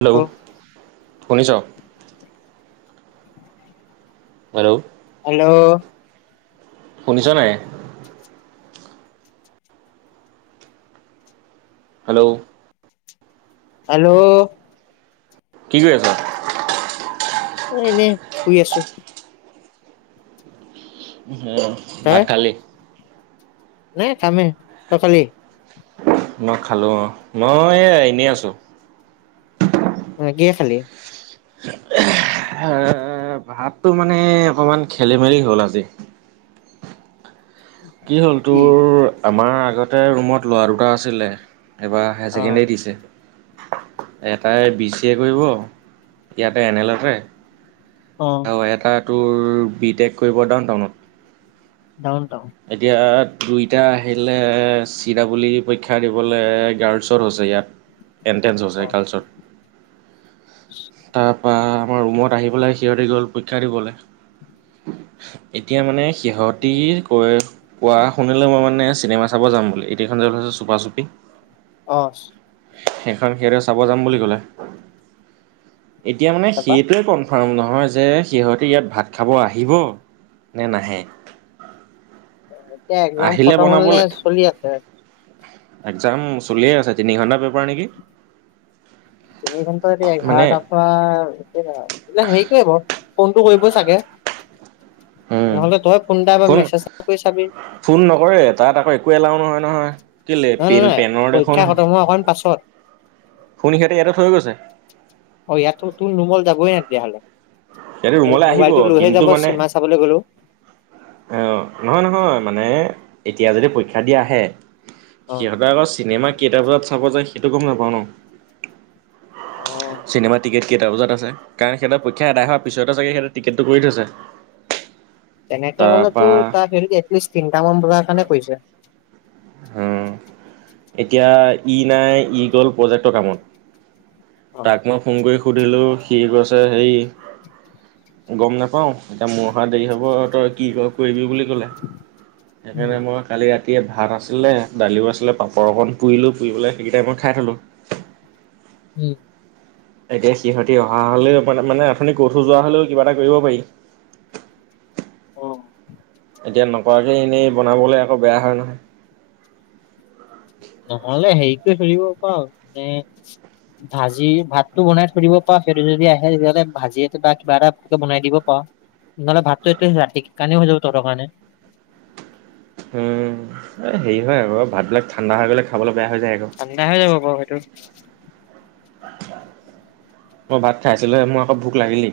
Hello শুনিছ? Hello. Hello. শুনিছ নাই? হেল্ল'। হেল্ল'। কি কৰি আছ? এনেই শুই আছো। অ', তই ভাত খালি? নাই খাম হে, তই খালি? মই খালো অঁ', মই এই এনেই আছো। অঁ', কিহে খালি? এ' ভাতটো মানে অকণমান খেলি-মেলি হ'ল আজি। কি হ'ল তোৰ আমাৰ আগতে ৰুমত ল'ৰা দুটা আছিলে- এইবাৰ হাই অ ছেকেণ্ডেৰী দিছে। এটাই বি চি এ কৰিব ইয়াতে এন এলতে। অঁ',। আৰু এটা তোৰ বি টেক কৰিব ডাউন টাউনত। Downtown. এতিয়া দুইটা আহিলে চি ডাবলী পৰীক্ষা দিবলৈ গাৰ্লছত হৈছে ইয়াত। এনটেঞ্চ অ হৈছে গাৰ্লছত। তাৰপা আমাৰ ৰুমত আহি পেলাই সিহঁতি গ'ল পৰীক্ষা দিবলৈ। এতিয়া মানে সিহঁতি কৈ- কোৱা শুনিলো মই মানে চিনেমা চাব যাম বুলি এতিয়া যে এখন ওলাইছে চুপা-চুপি। অ',। সেইখন সিহঁতে চাব যাম বুলি ক'লে। এতিয়া মানে তাৰপা সেইটোৱে কম। কনফাৰ্ম নহয় যে সিহঁতে ইয়াত ভাত খাব আহিব নে নাহে। এতিয়া এক্সাম আহিলে খতম হ'ল নে বনাবলে চলি আছে? এক্সাম চলিয়ে আছে তিনি ঘণ্টা পেপাৰ নেকি? তিনি ঘন্টা এতিয়া মানে এঘাৰটাৰ পৰা, কেইটা এই বিলাক হেৰি কৰিব ফোনটো কৰিবয়ে চাগে? উম নহ'লে তয়ে ফোন এটা, বা মেছেজ এটা কৰি চাবি। ফোন নকৰে তাত আকৌ একো এলাও নহয়- নহয়, কেলে নহয় নহয় পেন নহয় পেনৰ দেখোন [unintelligible] অকণ পাছত। ফোন সিহঁতে ইয়াতে থৈ গৈছে। অ', ইয়াততো তো নুমল যাবই তেতিয়াহ'লে, সিহঁতে ও ৰুমলে আহিব মোবাইল টো লৈহে কিন্তু যাব মানে চিনেমা চাবলৈ গ'লেও। অ', নহয়-নহয় মানে এতিয়া যদি পৰীক্ষা দি আহে অ সিহঁতে আকৌ চিনেমা কেইটা বজাত চাব যায় সেইটো গম নাপাওঁ ন। অ চিনেমাৰ টিকেট কেইটা বজাত আছে কাৰণ সিহঁতে পৰীক্ষা এটাৰি পিছতে চাগে, সিহঁতে টিকেটটো কৰি থৈছে। তেনেকে হ'লেতো, তাৰপা তাক হেৰিত এটলিষ্ট তিনতা মান বজাৰ কাৰণে কৰিছে। হম, এতিয়া ই নাই ই গ'ল প্ৰজেক্টৰ কামত। অ তাক মই ফোন কৰি সুধিলোঁ সি গৈছে হেৰি গম নাপাওঁ এতিয়া মোৰ অহাট দেৰি হ'ব তই কি কৰ কৰিবি বুলি, [unintelligible] উম, সেইকাৰণে মই কালি ৰাতিয়ে ভাত আছ আছিলে দালিও আছিলে, পাপৰ অকণ পুৰিলোঁ। পুৰি পেলে সেইগিটাই মই খাই থলোঁ। উম। এতিয়া সিহতি অহা হ'লেও মানে অথনি কৈ থৈ যোৱা হ'লেও কিবা এটা কৰিব পাৰি। অ এতিয়া নকৰাকে এনেই বনাবলে, আকৌ বেয়া হয় নহয়। নহ'লে হেৰিকৰি থৈ দিব পাৰ মানে ভাজি ভাতটো বনাই থৈ দিব পাৰ, সিহতে যদি আহে তেতিয়াহলে ভাজি [unintelligible] বা কিবা এটা ফটকৈ বনাই দিব পাৰ। নহ'লে ভাতটো, এইটো ৰাতি কাৰনেও হৈ যাব তহতৰ কাৰণে। উম, এই হেৰি হয় আৰু, ভাতবিলাক ঠান্ডা হৈ গ'লে খাবলৈ বেয়া হৈ যায়। আকৌ। ঠান্ডা হৈ যাব বাৰু সেইটো। মই ভাত খাই আছিলোহে মোৰ আকৌ ভোক লাগিলেই।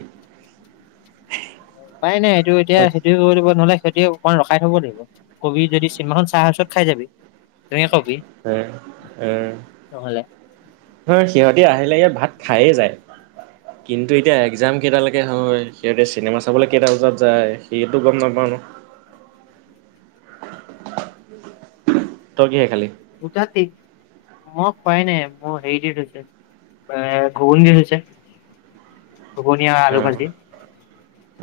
উপাই নাই সেইটো এতিয়া সেইটো [unintelligible] খেতি অকনমান ৰখাই থব লাগিব। কবি যদি চিনেমাখন চাই আছ খাই যাবি তেনেকে কবি। নহ'লে। [unintelligible] নহয় সিহতি আহিলৈ ইয়াত ভাত খায়ে যায়। কিন্তু এতিয়া এক্সাম কেইটালৈকে হয়, সসিহঁতেকককৰকৰসিহঁতেককক চিনেমা চাবলৈ কেইটা বজাত যায়, সেইটো গ'ম নাপাওঁ ন'। ৰ পশলা, তই কিহেৰে খালি? দুতা [unintelligible] মই খুৱাই নাই মোৰ হেৰি দি থৈছে এ, ঘুগনী দি থৈছে। ঘুগনী আ উম,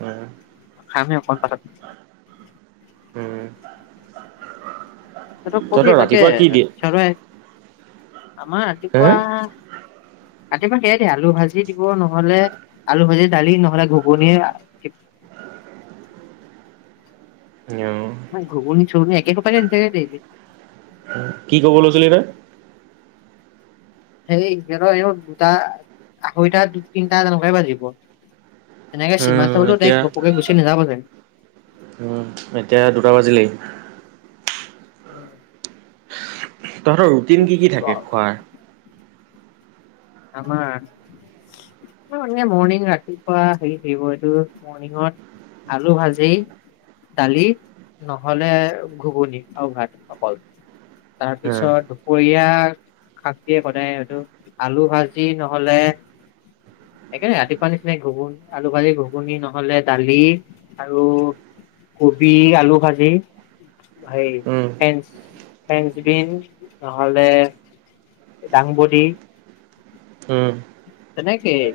উম। খাম হে অকন পাছত। উম। সিহঁতক কবি তহঁতৰ তাকে, ৰাতিপুৱা কি দিয়ে? [unintelligible] আমাৰ হা? ৰাতিপুৱা ৰাতিপুৱা সেইয়াই দিয়ে- আলু ভাজি দিব, নহ'লে আলু ভাজি দালি, নহ'লে ঘুগুনী। [unintelligible] আমাক ঘুগুনী-চুগুনি একে সোপাকে দি থাকে ডেইলী। অ কি কব লৈছিলি তই? সেই সিহঁতৰ এনেও দুটা আঢ়ৈটা দু তিনটা তেনকাই বাজিব। তেনেকে চিনেমা উম চাবলৈও এতিয়া ডাইৰেক্ট ঘপকে গুচি নাযাব যে উম, এতিয়া দুটা বাজিলেই। উম। উম তহঁতৰ ৰুটিন কি কি থাকে খোৱাৰ? আমা? এইটো মানে মৰ্ণিং ৰাতিপুৱা হেৰি থাকিব এইটো মৰ্ণিংত। আলু ভাজি। দালি নহ'লে ঘুগুনি আও ভাত অকল। তাৰ উম পিছত দুপৰীয়া শাক দিয়ে সদাই এইটো আলু ভাজি নহ'লে। সেইকানে ৰাতিপুৱা নিচিনাই ঘুগুন আলু ভাজি ঘুগুনি নহ'লে দালি। আৰু কবি আলু ভাজি সেই উম ফেঞ্চ। ফ্ৰেঞ্চ বিন নহ'লে ডাংবডি। উম। তেনেকে অ।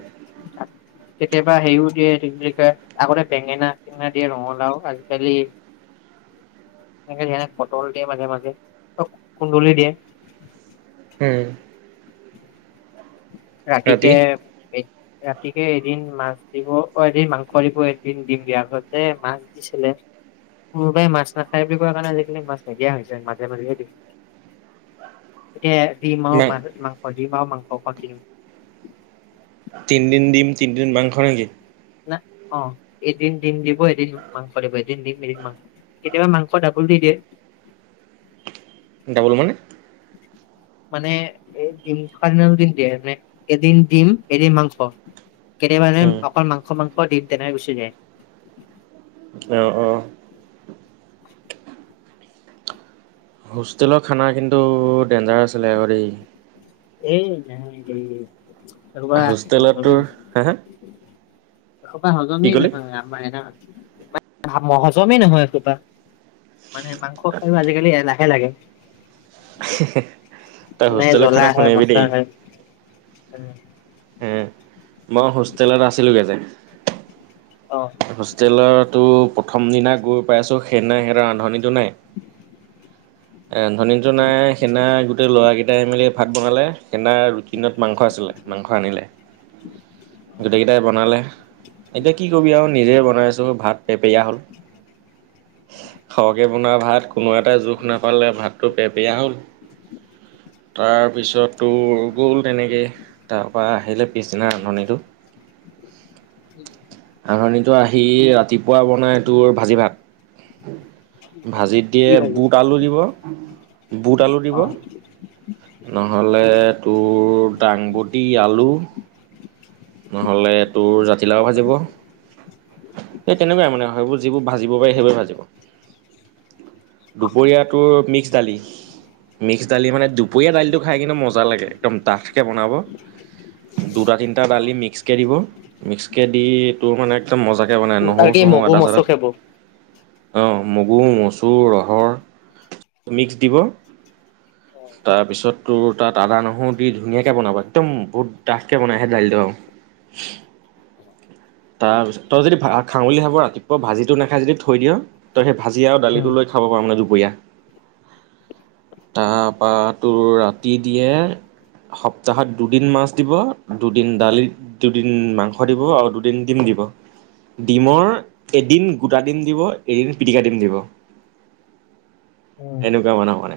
কেতিয়াবা হেৰিও দিয়ে এইটো কি বুলি কয় আগতে বেঙেনা-চেঙেনা দিয়ে ৰঙালাও আজিকালি। [unintelligible] সেনেকে যেনে পটল দিয়ে মাজে মাজে অ কুন্দুলি দিয়ে। উম। ৰাতি কে এই। ৰাতিকে এদিন মাছ দিব অ', এদিন মাংস দিব এদিন দিম দিয়া আগতে মাছ। ছিলে কোনোবাই মাছ নাখাই বুলি কোৱা কাৰণে, আজিকালি মাছ নিদিয়া হৈছে মাজে মাজেহে দিয়ে। অ। এতিয়া দিম আও মা-মাংস দিম আও মাংস অকল দিম। তিনিদিন দিম তিনিদিন মাংস নেকি? না অ' এদিন ডিম দিব এদিন মাংস দিব এদিন ডিম এদিন মাং। কেতিয়াবা মাংস ডাবোল দি দিয়ে। ডাবোল মানে। মানে এ ডিম থকা দিনা যদি দিয়ে মানে এদিন ডিম এদিন মাংস। কেতিয়াবা এদিন উম অকল মাংস মাংস দিম তেনেকে গুচি যায়। অহ' অ'হ। [unintelligible] হোষ্টেলৰ খানা কিন্তু ডেঞ্জাৰ আছিলে আকৌ দেই। এই নকবি দেই এহোপা হোষ্টেলত হজমে তোৰ নহয়। হা হা এহোপা কি হজমেই ক'লি নহয় আও। মানে ন, মাই ভাৱ হজমেই নহয় এইখোপা মানে মাং।। স খাইও আজিকালি এলাহে লাগে। হুেহ তই নাই হোষ্টেল জ্বলা খানা। হয় শুনিবি মছলা দেই নাই। উম। এহ মই হোষ্টেলত আছিলোঁগে যে। অহ। হোষ্টেলতো প্ৰথম দিনা গৈ পাইছোঁ। সেইদিনা সিহঁতৰ ৰান্ধনিটো নাই। এ ৰান্ধনী তো নাই। সেইদিনা গোটেই ল'ৰাকেইটাই মেলি ভাত বনালে সেইদিনাৰ ৰুটি লগত মাংস আছিলে মাংস আনিলে। গোটেই কেইটাই বনালে। এতিয়া কি কবি আৰু নিজেই বনাই আছোঁ ভাত পেপেৰিয়া হ'ল। খৰকৈ বনোৱা ভাত কোনো এটাই জোখ নাপালে ভাতটো পেপেৰীয়া হ'ল। তাৰপিছত তোৰ গ'ল তেনেকে। তাৰপা আহিলে পিছদিনা ৰান্ধনিটো ৰান্ধনিটো আহি ৰাতিপুৱা বনাই তোৰ ভাজি ভাত ভাজিত দিয়ে কি ভাবি বুট আলু দিব, বুট আলু দিব নহ'লে তোৰ দাংবডি আলু নহলে তোৰ জাতিলাও ভাজিব এই তেনেকুৱাই মানে হয় বু যিবোৰ ভাজিব পাৰি সেইবোৰে ভাজিব দুপৰীয়াটোৰ মিক্স দালি মিক্স দালি মানে দুপৰীয়া দালিটো খাই কিন্তু মজা লাগে একদম ডাঠকে বনাব দুটা, তিনটা দালি মিক্সকে দি মিক্সকে দি তোৰ মানে একদম মজাকে বনায় আৰু কি নহৰু-চহৰু, মগু আদা- চাদা মচু খাব অ'মগু, মচুৰ, ৰহৰ, মিক্স দিব। [inaudible] তাৰপিছত তোৰ তাত আদা-নহৰু দি ধুনীয়াকে বনাবা একদম বহুত ডাঠকে বনাই সেই দাইলটো আৰু [inaudible] তাৰপিছত তই যদি ভা খাওঁ বুলি ভাব ৰাতিপুৱা ভাজিটো নাখাই যদি থৈ দিয় তই সেই ভাজি আৰু উম দালিটো লৈ খাব পাৰ মানে দুপৰীয়া। তাৰপা তোৰ ৰাতি দিয়ে সপ্তাহত দুদিন মাছ দিব, দুদিন দালি দুদিন মাংস দিব আৰু দুদিন ডিম দিব ডিমৰ এদিন গোটা ডিম দিব এদিন পিটিকা ডিম দিব। উম এনেকুৱা মানুহ মানে।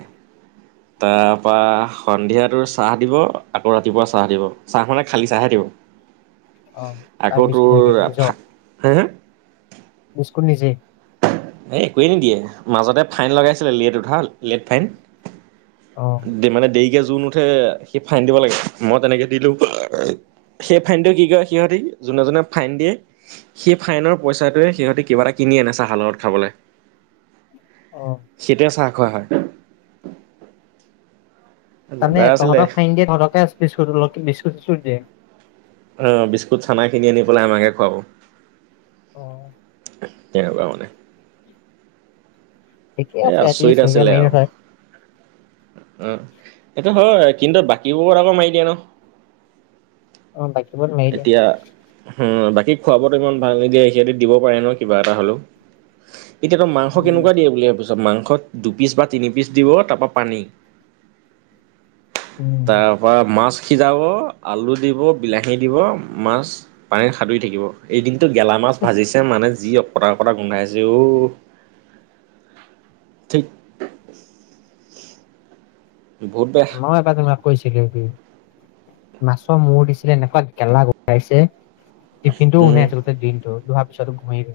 তাৰপা সন্ধিয়াটো চাহ দিব। আকৌ ৰাতিপুৱা চাহ দিব চাহ মানে খালী চাহে দিব। অ তাই আকৌ বিস্কুট নিদিয়ে তোৰ নিজৰ [unintelligible] [unintelligible] নিজে। এই একোৱেই নিদিয়ে মাজতে ফাইন লগাইছিলে লেট উঠা লেট ফাইন। অ', দে মানে দেৰিকে যোন উঠে সি ফাইন দিব লাগে মই তেনেকে দিলো। সেই ফাইনটো কি কৰে সিহঁতি যোনে, যোনে ফাইন দিয়ে সেই ফাইনৰ পইচাটোৱে সিহঁতে কিবা এটা কিনি আনে চাহৰ লগত খাবলে অ সেইটোৰে চাহ খোৱা হয়। তাৰমানে লেজাৰ আছিলে তহঁতক ফাইন দিয়ে তহতকে [unintelligible] বিস্কুত- চিচস্কুত দিয়ে? অ' বিস্কুট, চানা কিনি আনি পেলাই আমাকে খুৱাব। অ', তেনেকুৱা মানে। ঠিকে এ আছে এটলিষ্ট আচৰিত নিজে আছিলে মাৰি আৰু নথয় উম, এইটো হয় কিন্তু বাকীবোৰত আকৌ মাৰি দিয়ে ন'। অ বাকীবোৰত মাৰি দিয়ে এতিয়া হম, বাকী খোৱা বোৱাতো ইমান ভাল নিদিয়ে সিহঁতি দিব পাৰে ন' কিবা এটা হ'লেও এতিয়া তই মাংস কেনেকুৱা দিয়ে বুলি ভাবি ত' মাংসত দু পিচ বা তিনি পিচ দিব তাপা পানী উম, তাৰপা মাছ সিজাব, আলু দিব, বিলাহী দিব, মাছ পানীত সাতুৰি থাকিব এইদিনটো গেলা মাছ ভিজছে মানে যি অকটা অকটা গোন্ধাইছে অ' ঠিক। বহুত বেয়া। তোমাক কৈছিলো, মাছৰ মূৰ দিছিলে এনেকুৱা গেলা গোন্ধাইছে। টিফিন টো শুনে উম, আছিলোতে দিন টো লোহাৰ পিছতো ঘুমেই।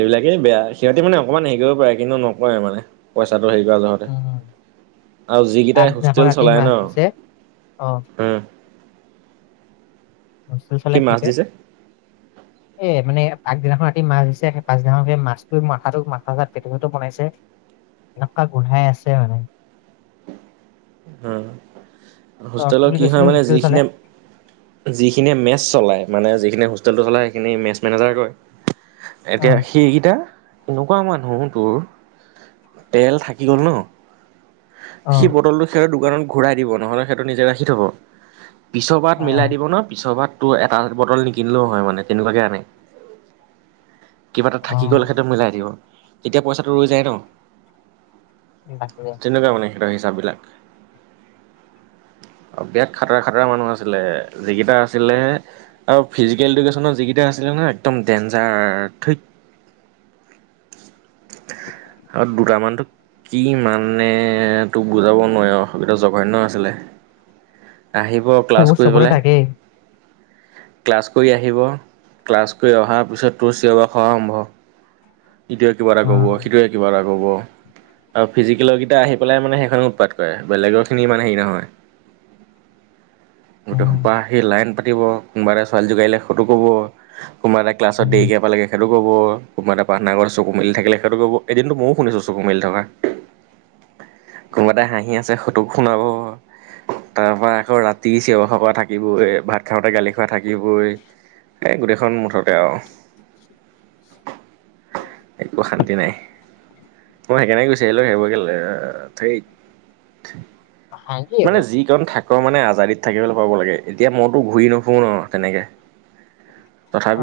এইবিলাকেই বেয়া সিহঁতি মানে অকণমান হেৰি কৰিব পাৰে কিন্তু নকৰে মানে। পইচাটো হেৰি কৰা যহ'তে উম। আৰু যিকেইটাই আগদিনাখন হোষ্টেল ৰাতি চলাই ন মাছ দিছে অ' উম, হোষ্টেল চলাই কি কৰে? অ' [unintelligible] এ মানে আগদিনাখন ৰাতি মাছ দিছে সেই পাছদিনাখন সেই মাছটো মাথাটো মাথা চাতা পেটু চেটো বনাইছে। এনেকুৱা গোন্ধাই আছে মানে উ অ হোষ্টেলৰ বুলি কি কৈছিলি হয় মানে হোষ্টেল চলে যিখিনিয়ে, যিখিনিয়ে মেচ চলায়, মানে যিখিনি হোষ্টেলটো চলায় সেইখিনি মেছ মেনেজাৰে দৰে। অ এতিয়া সেইগিটা। এনেকুৱা মানুহ তোৰ তেল থাকি গ'ল ন' অ সি বটলটো সেই দোকানত ঘূৰাই দিব নহ'লে সেইহটো নিজে ৰাখি থ'ব। পিছৰ অ বাৰত মিলাই দিব ন' পিছৰ বাৰত তোৰ এটা বটল নিকিনিলেও হয় মানে তেনেকুৱাকে আনে। কিবা এটা অ থাকি গ'ল সেইটো মিলাই দিব, তেতিয়া পইচাটো ৰৈ যায় ন। [unintelligible] তেনেকুৱা মানে সিহঁতৰ হিচাব বিলাক। আৰু বিৰাট খাতৰা খাতৰা মানুহ আছিলে যিকেইটা আছিলে। আৰু ফিজিকেল এডুকেশ্যনৰ যিকেইটা আছিলে ন একদম ডেঞ্জাৰ ধেৎ। [inaudible] আৰু দুটামানতো কি মানে তোক বুজাব নোৱাৰি অ' এইটো জঘন্য আছিলে, আহিব ক্লাছ সেইবোৰ কৰি চবতে পেলাই। থাকেই ক্লাছ কৰি আহিব, ক্লাছ কৰি অহাৰ পিছত তোৰ চিঞৰ বাখৰ আৰম্ভ। ইটোৱে কিবা এটা অ ক'ব, সিটোৱে কিবা এটা ক'ব। আৰু ফিজিকেলৰকেইটা আহি পেলাই মানে সেইখন উৎপাত কৰে, বেলেগৰখিনি ইমান হেৰি নহয়। [inaudible] গোটেই সোপা উম আহি লাইন পাতিব, কোনোবা এটা ছোৱালী জোকাই দিলে সটো কব। কোনবা এটা ক্লাছত উম দেৰিকে পালে গে সেইটো ক'ব কোনবা এটা। প্ৰাৰ্থনা চকু মেলি থাকিলে, সেইটো কব এদিনটো ম‌য়ো শুনিছো চকু মেলি থকা। কোনোবা এ তাই হাঁহি আছে সটোক শুনাব। তাৰ পৰা আকৌ ৰাতি চিঅ বাখৰ কৰা থাকিবই এ ভাত। ভাত খাওঁতে গালি খোৱা থাকিবই, এই গোটেইখন মুঠতে আৰু। একো শান্তি নাই। মই সেইকাৰণে গুচি আহিলো সেইবোৰ, কেলেই ঠেই অশান্তি মানে এইবোৰ যি এজন থাক মানে আজাদীত থাকিবলৈ পাব লাগে এতিয়া মইতো ঘূৰি নুফুৰো ন' তেনেকে।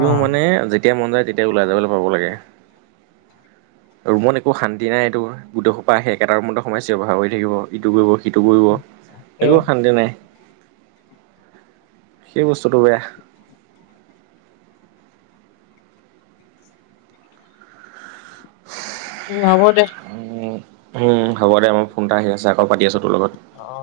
অ মানে যেতিয়া মন যায় তেতিয়া ওলাই যাবলৈ পাব লাগে। ৰুমত একো শান্তি নাই, এইটো গোটেইখোপা আহি একেটা ৰুমতেই সোমাই চি‌ঞৰ বাখৰ কৰি থাকিব ইটো কৰিব সিটো। ইটো কৰিব তাকে একো শান্তি নাই সেই বস্তুটো বেয়া। উম হব দে। উ উম হ'ব দে মোৰ ফোন এটা আহি আছে আকৌ পাতি আছো তোৰ লগত। অ'